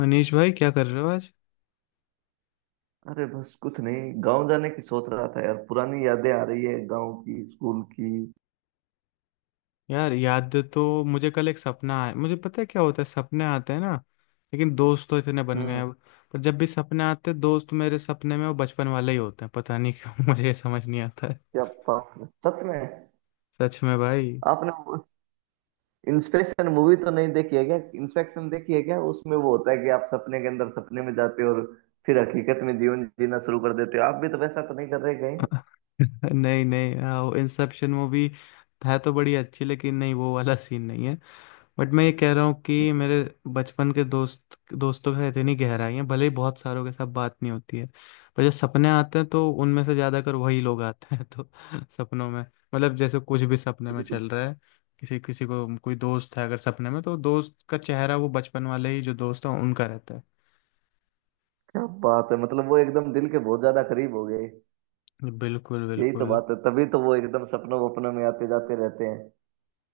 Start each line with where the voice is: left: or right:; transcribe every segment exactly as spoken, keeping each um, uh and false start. left: मनीष भाई क्या कर रहे हो आज?
right: अरे बस कुछ नहीं, गांव जाने की सोच रहा था यार। पुरानी यादें आ रही है गांव की, स्कूल की।
left: यार याद तो मुझे कल एक सपना आया। मुझे पता है क्या होता है सपने आते हैं ना। लेकिन दोस्त तो इतने बन गए
right: हम्म।
left: हैं अब। पर जब भी सपने आते हैं दोस्त मेरे सपने में वो बचपन वाले ही होते हैं, पता नहीं क्यों मुझे ये समझ नहीं आता है।
right: क्या बात है। सच में।
left: सच में भाई।
right: आपने वो इंस्पेक्शन मूवी तो नहीं देखी है क्या? इंस्पेक्शन देखी है क्या? उसमें वो होता है कि आप सपने के अंदर सपने में जाते हो और फिर हकीकत में जीवन जीना शुरू कर देते हो। आप भी तो वैसा तो नहीं कर रहे कहीं?
left: नहीं नहीं हाँ, वो इंसेप्शन मूवी है तो बड़ी अच्छी, लेकिन नहीं वो वाला सीन नहीं। बट मैं ये कह रहा हूँ
right: ठीक
left: कि
right: है।
left: मेरे बचपन के दोस्त, दोस्तों के साथ इतनी गहराई है, भले ही बहुत सारों के साथ बात नहीं होती है। पर जब सपने आते हैं तो उनमें से ज़्यादातर वही लोग आते हैं तो सपनों में मतलब जैसे कुछ भी सपने में
right: बिल्कुल।
left: चल रहा है, किसी किसी को कोई दोस्त है अगर सपने में तो दोस्त का चेहरा वो बचपन वाले ही जो दोस्त है उनका रहता
right: क्या बात है, मतलब वो एकदम दिल के बहुत ज्यादा करीब हो गए।
left: है। बिल्कुल
right: यही तो
left: बिल्कुल।
right: बात है, तभी तो वो एकदम सपनों वपनों में आते जाते रहते हैं।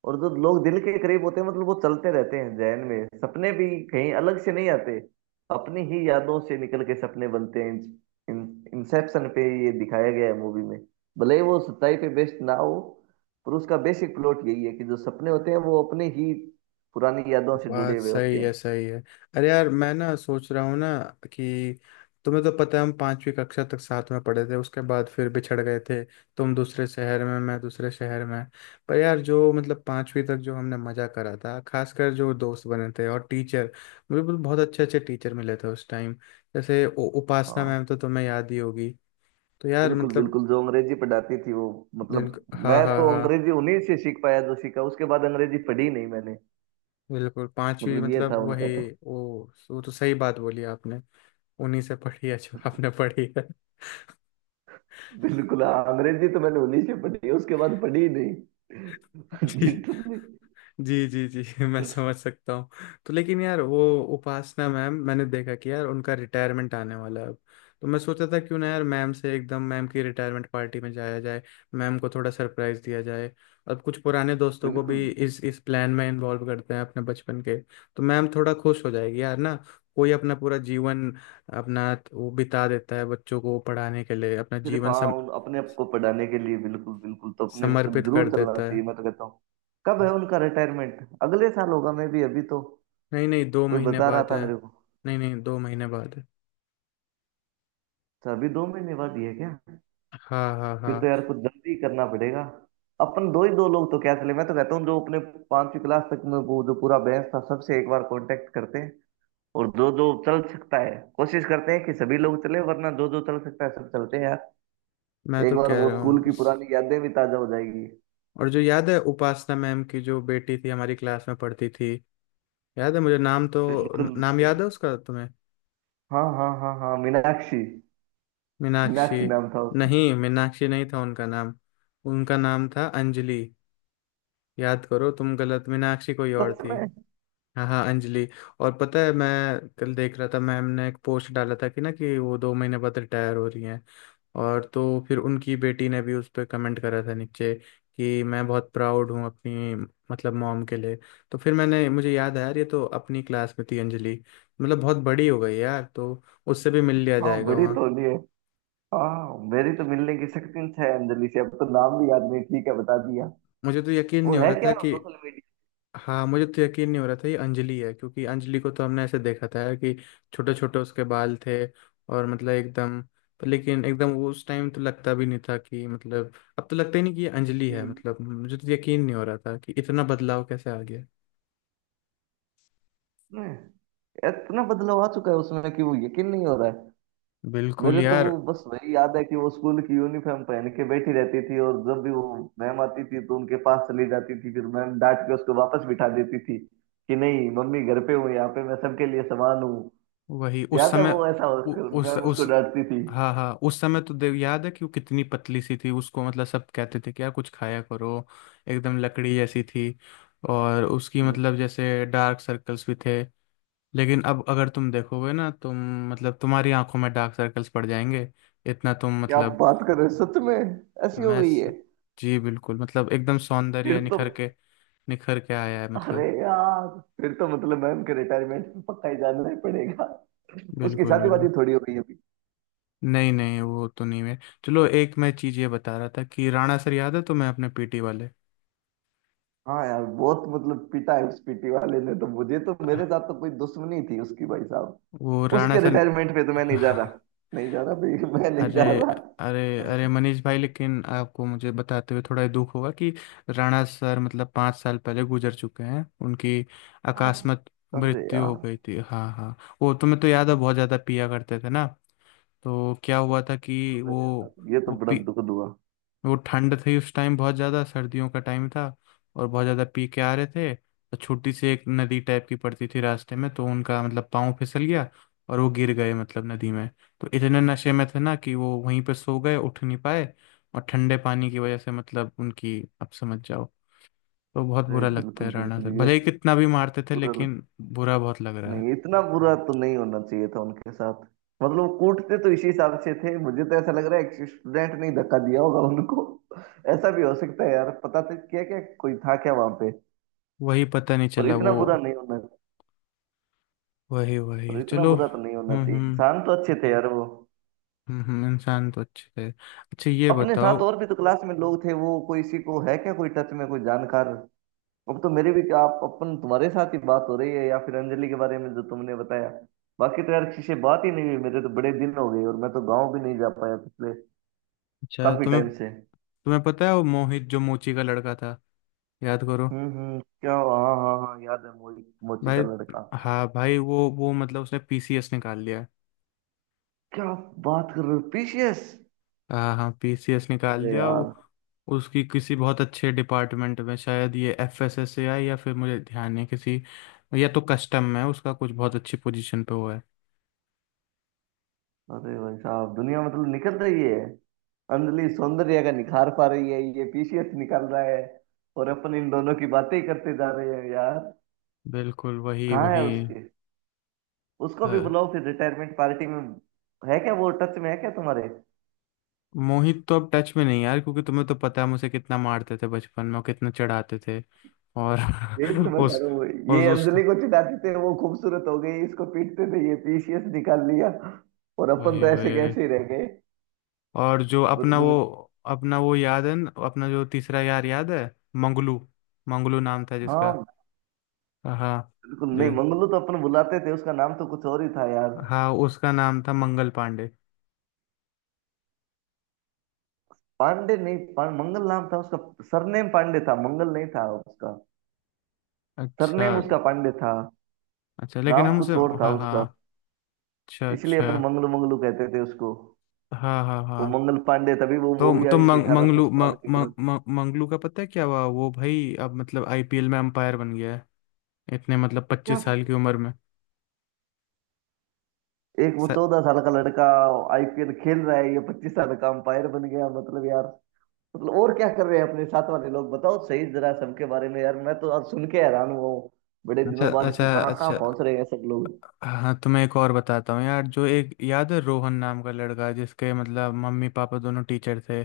right: और जो लोग दिल के करीब होते हैं मतलब वो चलते रहते हैं जहन में, सपने भी कहीं अलग से नहीं आते। अपनी ही यादों से निकल के सपने बनते हैं। इन, इंसेप्शन पे ये दिखाया गया है मूवी में। भले ही वो सच्चाई पे बेस्ड ना हो, पर उसका बेसिक प्लॉट यही है कि जो सपने होते हैं वो अपने ही पुरानी यादों से जुड़े
left: बात
right: हुए होते
left: सही है
right: हैं।
left: सही है। अरे यार मैं ना सोच रहा हूँ ना कि तुम्हें तो पता है हम पांचवी कक्षा तक साथ में पढ़े थे, उसके बाद फिर बिछड़ गए थे। तुम दूसरे शहर में मैं दूसरे शहर में। पर यार जो मतलब पांचवी तक जो हमने मजा करा था, खासकर जो दोस्त बने थे और टीचर। मुझे बहुत बहुत अच्छे अच्छे टीचर मिले थे उस टाइम। जैसे उ- उपासना
right: हाँ।
left: मैम तो तुम्हें याद ही होगी। तो यार
right: बिल्कुल
left: मतलब
right: बिल्कुल, जो अंग्रेजी पढ़ाती थी वो, मतलब
left: बिल्कुल
right: मैं
left: हाँ हाँ
right: तो
left: हाँ।
right: अंग्रेजी उन्हीं से सीख पाया। जो सीखा उसके बाद अंग्रेजी पढ़ी नहीं मैंने।
left: बिल्कुल पांचवी
right: मतलब ये था
left: मतलब
right: उनका
left: वही।
right: तो।
left: वो वो तो सही बात बोली आपने। उन्हीं से पढ़ी है जो
right: बिल्कुल।
left: आपने पढ़ी है।
right: बिल्कुल हाँ, अंग्रेजी तो मैंने उन्हीं से पढ़ी है, उसके बाद पढ़ी ही नहीं।
left: जी
right: लिटरली।
left: जी जी जी मैं समझ सकता हूँ। तो लेकिन यार वो उपासना मैम, मैंने देखा कि यार उनका रिटायरमेंट आने वाला है अब। तो मैं सोचा था क्यों ना यार मैम से एकदम मैम की रिटायरमेंट पार्टी में जाया जाए। मैम को थोड़ा सरप्राइज दिया जाए और कुछ पुराने दोस्तों को
right: बिल्कुल।
left: भी इस इस प्लान में इन्वॉल्व करते हैं अपने बचपन के। तो मैम थोड़ा खुश हो जाएगी यार ना। कोई अपना पूरा जीवन अपना वो बिता देता है बच्चों को पढ़ाने के लिए, अपना
right: सिर्फ
left: जीवन
right: हाँ,
left: सम,
right: उन अपने आप को पढ़ाने के लिए। बिल्कुल बिल्कुल, तो अपने को सब
left: समर्पित
right: जरूर
left: कर
right: चलना
left: देता है।
right: चाहिए मैं तो कहता हूँ। कब है उनका रिटायरमेंट? अगले साल होगा मैं भी अभी तो,
left: नहीं नहीं दो
right: कोई
left: महीने
right: बता रहा
left: बाद
right: था
left: है।
right: मेरे को।
left: नहीं नहीं दो महीने बाद है।
right: तो अभी दो महीने बाद ही है क्या?
left: हाँ हाँ
right: फिर तो
left: हाँ।
right: यार कुछ जल्दी करना पड़ेगा। अपन दो ही दो लोग तो क्या चले, मैं तो कहता हूँ जो अपने पांचवी क्लास तक में वो जो पूरा बैच था, सबसे एक बार कांटेक्ट करते, और दो दो चल सकता है, कोशिश करते हैं कि सभी लोग चले। वरना दो दो चल सकता है, सब चलते हैं यार।
left: मैं
right: एक
left: तो
right: बार
left: कह
right: वो
left: रहा हूँ
right: स्कूल की
left: उस-
right: पुरानी यादें भी ताजा हो जाएगी।
left: और जो याद है उपासना मैम की जो बेटी थी हमारी क्लास में पढ़ती थी। याद है मुझे नाम तो।
right: बिल्कुल
left: न- नाम
right: बिल्कुल।
left: याद है उसका तुम्हें?
right: हाँ हाँ हाँ हाँ, मीनाक्षी।
left: मीनाक्षी?
right: मीनाक्षी नाम था उसका।
left: नहीं मीनाक्षी नहीं था उनका नाम। उनका नाम था अंजलि। याद करो, तुम गलत, मीनाक्षी कोई और
right: सच
left: थी।
right: में?
left: हाँ हाँ अंजलि। और पता है मैं कल देख रहा था, मैम ने एक पोस्ट डाला था कि ना कि वो दो महीने बाद रिटायर हो रही हैं। और तो फिर उनकी बेटी ने भी उस पर कमेंट करा था नीचे कि मैं बहुत प्राउड हूँ अपनी मतलब मॉम के लिए। तो फिर मैंने मुझे याद आया यार ये तो अपनी क्लास में थी अंजलि। मतलब बहुत बड़ी हो गई यार, तो उससे भी मिल लिया
right: हाँ,
left: जाएगा
right: बड़ी
left: वहाँ।
right: तौलिए है। हाँ, मेरी तो मिलने की शक्ति है अंजलि से, अब तो नाम भी याद नहीं, ठीक है बता दिया।
left: मुझे तो यकीन
right: वो
left: नहीं हो
right: है
left: रहा
right: क्या
left: था कि
right: सोशल मीडिया?
left: हाँ, मुझे तो यकीन नहीं हो रहा था ये अंजलि है, क्योंकि अंजलि को तो हमने ऐसे देखा था यार कि छोटे छोटे उसके बाल थे। और मतलब एकदम पर लेकिन एकदम वो उस टाइम तो लगता भी नहीं था कि मतलब, अब तो लगता ही नहीं कि ये अंजलि
right: की,
left: है, मतलब मुझे तो यकीन नहीं हो रहा था कि इतना बदलाव कैसे आ गया।
right: इतना बदलाव आ चुका है उसमें कि वो यकीन नहीं हो रहा है।
left: बिल्कुल
right: मेरे तो वो
left: यार।
right: बस वही याद है कि वो स्कूल की यूनिफॉर्म पहन के बैठी रहती थी, और जब भी वो मैम आती थी तो उनके पास चली जाती थी, फिर मैम डांट के उसको वापस बिठा देती थी कि नहीं, मम्मी घर पे हूँ, यहाँ पे मैं सबके लिए समान हूँ।
left: वही उस
right: याद है
left: समय।
right: वो ऐसा
left: उ,
right: उसको-
left: उस
right: मैम उसको
left: उस
right: डांटती थी।
left: हाँ हाँ उस समय तो देव याद है कि वो कितनी पतली सी थी, उसको मतलब सब कहते थे कि यार कुछ खाया करो। एकदम लकड़ी जैसी थी। और उसकी मतलब जैसे डार्क सर्कल्स भी थे। लेकिन अब अगर तुम देखोगे ना, तुम मतलब तुम्हारी आंखों में डार्क सर्कल्स पड़ जाएंगे, इतना तुम
right: क्या
left: मतलब
right: बात कर रहे हो? सच में? ऐसी हो
left: मैं
right: गई है?
left: जी बिल्कुल मतलब एकदम
right: फिर
left: सौंदर्य
right: तो,
left: निखर के निखर के आया है
right: अरे
left: मतलब।
right: यार, फिर तो मतलब मैम के रिटायरमेंट पे पक्का ही जाना ही पड़ेगा। उसकी
left: बिल्कुल
right: शादी
left: बिल्कुल।
right: वादी थोड़ी हो गई है?
left: नहीं नहीं वो तो नहीं है। चलो, एक मैं चीज़ ये बता रहा था कि राणा सर याद है तुम्हें अपने पीटी वाले?
right: हाँ यार, बहुत मतलब पिटा है उस पीटी वाले ने तो मुझे, तो
left: अह,
right: मेरे साथ तो कोई दुश्मनी थी उसकी, भाई साहब।
left: वो राणा
right: उसके
left: सर।
right: रिटायरमेंट पे तो मैं नहीं जा रहा, नहीं जा रहा भाई, मैं नहीं
left: अरे
right: जा रहा।
left: अरे अरे मनीष भाई लेकिन आपको मुझे बताते हुए थोड़ा दुख होगा कि राणा सर मतलब पाँच साल पहले गुजर चुके हैं। उनकी
right: अब-
left: अकस्मात
right: अरे
left: मृत्यु हो
right: यार,
left: गई थी। हाँ हाँ। वो तुम्हें तो याद है बहुत ज़्यादा पिया करते थे ना। तो क्या हुआ था कि
right: अरे यार
left: वो
right: ये तो
left: वो
right: बड़ा
left: पी,
right: दुखद हुआ।
left: वो ठंड थी उस टाइम, बहुत ज़्यादा सर्दियों का टाइम था। और बहुत ज़्यादा पी के आ रहे थे, तो छोटी सी एक नदी टाइप की पड़ती थी रास्ते में, तो उनका मतलब पाँव फिसल गया और वो गिर गए मतलब नदी में। तो इतने नशे में थे ना कि वो वहीं पे सो गए, उठ नहीं पाए। और ठंडे पानी की वजह से मतलब उनकी आप समझ जाओ। तो बहुत
right: अरे
left: बुरा लगता है,
right: बिल्कुल
left: राणा
right: बिल्कुल,
left: सर
right: ये
left: भले ही
right: तो
left: कितना भी मारते थे
right: बुरा लग।
left: लेकिन बुरा बहुत लग रहा है।
right: नहीं, इतना बुरा तो नहीं होना चाहिए था उनके साथ। मतलब वो कूटते तो इसी हिसाब से थे, मुझे तो ऐसा लग रहा है एक स्टूडेंट ने ही धक्का दिया होगा उनको। ऐसा भी हो सकता है यार, पता तो क्या क्या, कोई था क्या वहां पे?
left: वही पता नहीं
right: पर
left: चला
right: इतना
left: वो।
right: बुरा नहीं होना,
left: वही
right: तो
left: वही
right: इतना
left: चलो।
right: बुरा तो नहीं होना
left: हम्म
right: चाहिए,
left: हम्म
right: इंसान तो अच्छे थे यार वो।
left: हम्म हम्म, इंसान तो अच्छे थे। अच्छा ये
right: अपने साथ
left: बताओ।
right: और भी तो क्लास में लोग थे, वो कोई इसी को है क्या, कोई टच में, कोई जानकार? अब तो मेरे भी क्या, आप अपन, तुम्हारे साथ ही बात हो रही है, या फिर अंजलि के बारे में जो तुमने बताया। बाकी तो यार किसी से बात ही नहीं हुई मेरे, तो बड़े दिन हो गए और मैं तो गाँव भी नहीं जा पाया पिछले
left: अच्छा,
right: काफी
left: तुम्हें
right: टाइम से।
left: तुम्हें पता है वो मोहित जो मोची का लड़का था? याद करो।
right: हम्म हम्म, क्या? हाँ हाँ हाँ, याद है, मोची, मोची का
left: भाई।
right: लड़का।
left: हाँ भाई, वो वो मतलब उसने पीसीएस निकाल लिया है।
right: क्या बात कर रहे हो? पीसीएस?
left: हाँ हाँ पीसीएस निकाल
right: अरे
left: लिया वो।
right: यार।
left: उसकी किसी बहुत अच्छे डिपार्टमेंट में शायद ये एफएसएसएआई या फिर मुझे ध्यान नहीं किसी या तो कस्टम में, उसका कुछ बहुत अच्छी पोजीशन पे हुआ है।
right: अरे भाई साहब, दुनिया मतलब निकल रही है। अंजलि सौंदर्य का निखार पा रही है, ये पीसीएस निकाल रहा है, और अपन इन दोनों की बातें ही करते जा रहे हैं यार।
left: बिल्कुल वही
right: कहाँ है
left: वही।
right: उसके, उसको भी
left: हाँ।
right: बुलाओ फिर रिटायरमेंट पार्टी में। है क्या? वो टच में है क्या तुम्हारे?
left: मोहित तो अब टच में नहीं यार, क्योंकि तुम्हें तो पता है मुझे कितना मारते थे बचपन में और कितना चढ़ाते थे। और
right: यही तो मैं कह
left: उस
right: रहा हूँ,
left: उस
right: ये अंजलि
left: उसको
right: को चिढ़ाते थे, वो खूबसूरत हो गई, इसको पीटते थे, ये पीसीएस निकाल लिया, और अपन
left: वही
right: तो ऐसे
left: वही।
right: कैसे ही रह गए।
left: और जो अपना
right: बचपन
left: वो
right: में-
left: अपना वो याद है न- अपना जो तीसरा यार याद है? मंगलू। मंगलू नाम था जिसका।
right: हाँ।
left: हाँ।
right: बिल्कुल नहीं,
left: जे-
right: मंगलू तो अपन बुलाते थे, उसका नाम तो कुछ और ही था यार।
left: हाँ उसका नाम था मंगल पांडे।
right: पांडे नहीं, पां, मंगल नाम था उसका, सरनेम पांडे था, मंगल नहीं था उसका,
left: अच्छा
right: सरनेम उसका पांडे था,
left: अच्छा लेकिन
right: नाम
left: हम उसे।
right: कुछ और था
left: हाँ
right: उसका।
left: हाँ। अच्छा
right: इसलिए
left: अच्छा।
right: अपन मंगलू मंगलू कहते थे उसको।
left: हाँ हाँ
right: वो
left: हाँ।
right: मंगल पांडे, तभी वो
left: तो
right: मूवी
left: तो
right: आई थी
left: मंग,
right: अठारह सौ
left: मंगलू
right: सत्तावन
left: मंग,
right: की
left: मंग,
right: तरफ।
left: मंग- मंगलू का पता है क्या हुआ? वो भाई अब मतलब आईपीएल में अंपायर बन गया है। इतने मतलब
right: क्या?
left: पच्चीस साल की उम्र में।
right: एक वो
left: स-
right: चौदह साल का लड़का आईपीएल खेल रहा है, ये पच्चीस साल का अंपायर बन गया, मतलब यार, मतलब और क्या कर रहे हैं अपने साथ वाले लोग? बताओ सही जरा सबके बारे में यार, मैं तो आज सुन के हैरान हुआ हूँ बड़े
left: अच्छा
right: दिनों बाद,
left: अच्छा
right: कि कहाँ कहाँ
left: अच्छा।
right: पहुंच रहे हैं सब लोग।
left: हाँ तो मैं एक और बताता हूँ यार, जो एक याद है रोहन नाम का लड़का जिसके मतलब मम्मी पापा दोनों टीचर थे।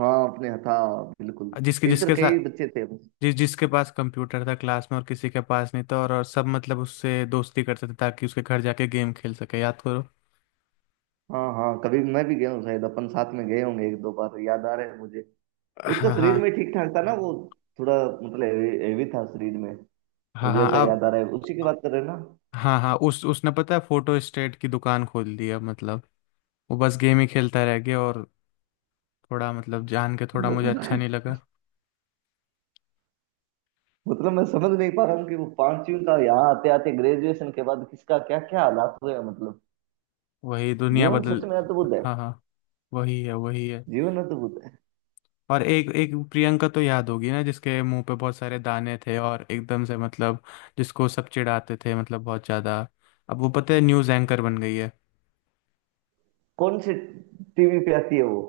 right: हाँ, अपने था। बिल्कुल।
left: जिसके
right: टीचर,
left: जिसके
right: कई
left: साथ
right: बच्चे थे।
left: जिस जिसके पास कंप्यूटर था क्लास में और किसी के पास नहीं था, और, और सब मतलब उससे दोस्ती करते थे ताकि उसके घर जाके गेम खेल सके, याद करो।
right: हाँ हाँ, कभी मैं भी गया हूँ शायद, अपन साथ में गए होंगे एक दो बार, याद आ रहा है मुझे। उसका
left: हाँ
right: शरीर में
left: हाँ
right: ठीक ठाक था ना वो? थोड़ा मतलब हेवी हेवी था शरीर में।
left: हाँ
right: मुझे
left: हाँ।
right: ऐसा
left: अब
right: याद आ रहा है, उसी की बात कर रहे हैं ना?
left: हाँ हाँ, उस उसने पता है फोटो स्टेट की दुकान खोल दी अब मतलब। वो बस गेम ही खेलता रह गया। और थोड़ा मतलब जान के थोड़ा मुझे अच्छा
right: मतलब,
left: नहीं लगा।
right: मतलब मैं समझ नहीं पा रहा हूँ कि वो पांचवी का यहाँ आते आते, ग्रेजुएशन के बाद किसका क्या क्या हालात हुए हैं, मतलब
left: वही दुनिया
right: जीवन सच
left: बदल।
right: में अद्भुत है।
left: हाँ हाँ। वही है वही है।
right: जीवन अद्भुत है।
left: और एक एक प्रियंका तो याद होगी ना, जिसके मुंह पे बहुत सारे दाने थे और एकदम से मतलब जिसको सब चिढ़ाते थे मतलब बहुत ज्यादा। अब वो पता है न्यूज़ एंकर बन गई है।
right: कौन से? टीवी पे आती है वो?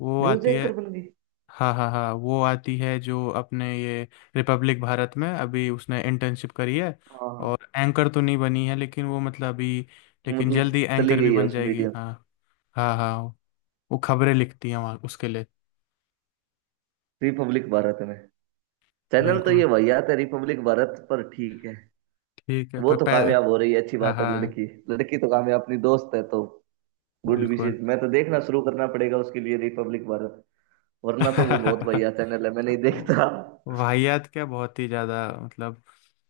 left: वो
right: न्यूज
left: आती है।
right: एंकर बन गई?
left: हाँ हाँ हाँ वो आती है, जो अपने ये रिपब्लिक भारत में अभी उसने इंटर्नशिप करी है।
right: हाँ हाँ।
left: और एंकर तो नहीं बनी है लेकिन वो मतलब अभी, लेकिन
right: मतलब
left: जल्दी
right: चली
left: एंकर भी
right: गई है
left: बन
right: उस
left: जाएगी,
right: मीडिया,
left: हाँ हाँ हाँ। वो खबरें लिखती हैं वहाँ उसके लिए।
right: रिपब्लिक भारत में? चैनल तो
left: बिल्कुल।
right: ये भैया तो, रिपब्लिक भारत पर, ठीक है।
left: ठीक है
right: वो
left: पर
right: तो
left: पै-
right: कामयाब हो रही है, अच्छी
left: हाँ
right: बात है
left: हाँ।
right: लड़की, लड़की तो कामयाब, अपनी दोस्त है तो गुड
left: बिल्कुल।
right: विशेष। मैं तो देखना शुरू करना पड़ेगा उसके लिए रिपब्लिक भारत, वरना तो वो बहुत भैया चैनल है, मैं नहीं
left: वो-
right: देखता।
left: वाहियात, क्या बहुत ही ज्यादा मतलब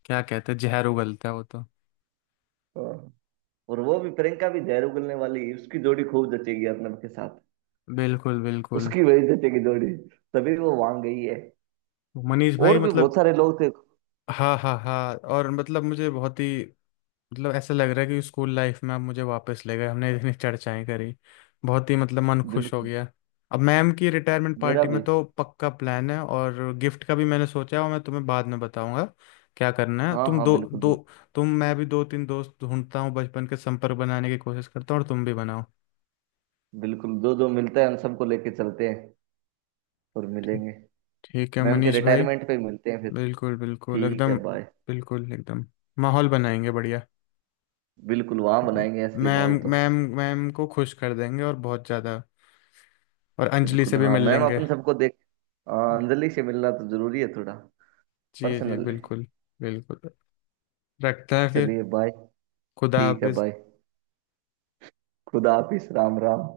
left: क्या कहते हैं जहर उगलता है वो तो।
right: हाँ। और वो भी, प्रियंका भी जहर उगलने वाली है, उसकी जोड़ी खूब जचेगी अर्नब के साथ,
left: बिल्कुल बिल्कुल।
right: उसकी वही जचेगी जोड़ी, तभी वो वहां गई है।
left: मनीष
right: और
left: भाई
right: भी बहुत
left: मतलब।
right: सारे लोग थे।
left: हाँ हाँ हाँ। और मतलब मुझे बहुत ही मतलब ऐसा लग रहा है कि स्कूल लाइफ में आप मुझे वापस ले गए, हमने इतनी चर्चाएं करी। बहुत ही मतलब मन खुश हो
right: बिल्कुल।
left: गया। अब मैम की रिटायरमेंट
right: मेरा
left: पार्टी
right: भी,
left: में तो पक्का प्लान है और गिफ्ट का भी मैंने सोचा है और मैं तुम्हें बाद में बताऊंगा क्या करना है,
right: हाँ
left: तुम
right: हाँ,
left: दो
right: बिल्कुल
left: दो।
right: बिल्कुल।
left: तुम मैं भी दो तीन दोस्त ढूंढता हूँ बचपन के, संपर्क बनाने की कोशिश करता हूँ और तुम भी बनाओ।
right: बिल्कुल, जो जो मिलता है हम सबको लेके चलते हैं, और मिलेंगे।
left: ठीक है
right: मैम के
left: मनीष भाई।
right: रिटायरमेंट पे मिलते हैं फिर।
left: बिल्कुल बिल्कुल
right: ठीक है,
left: एकदम।
right: बाय।
left: बिल्कुल एकदम। माहौल बनाएंगे बढ़िया।
right: बिल्कुल, वहां बनाएंगे असली
left: मैम
right: माहौल तो।
left: मैम मैम को खुश कर देंगे और बहुत ज़्यादा। और अंजलि
right: बिल्कुल
left: से भी
right: हाँ,
left: मिल
right: मैम
left: लेंगे।
right: अपन सबको देख, हाँ, अंजलि से मिलना तो जरूरी है थोड़ा,
left: जी जी
right: पर्सनल है।
left: बिल्कुल। बिल्कुल रखते हैं फिर।
right: चलिए, बाय।
left: खुदा
right: ठीक है,
left: हाफिज।
right: बाय। खुदा हाफिज। राम राम।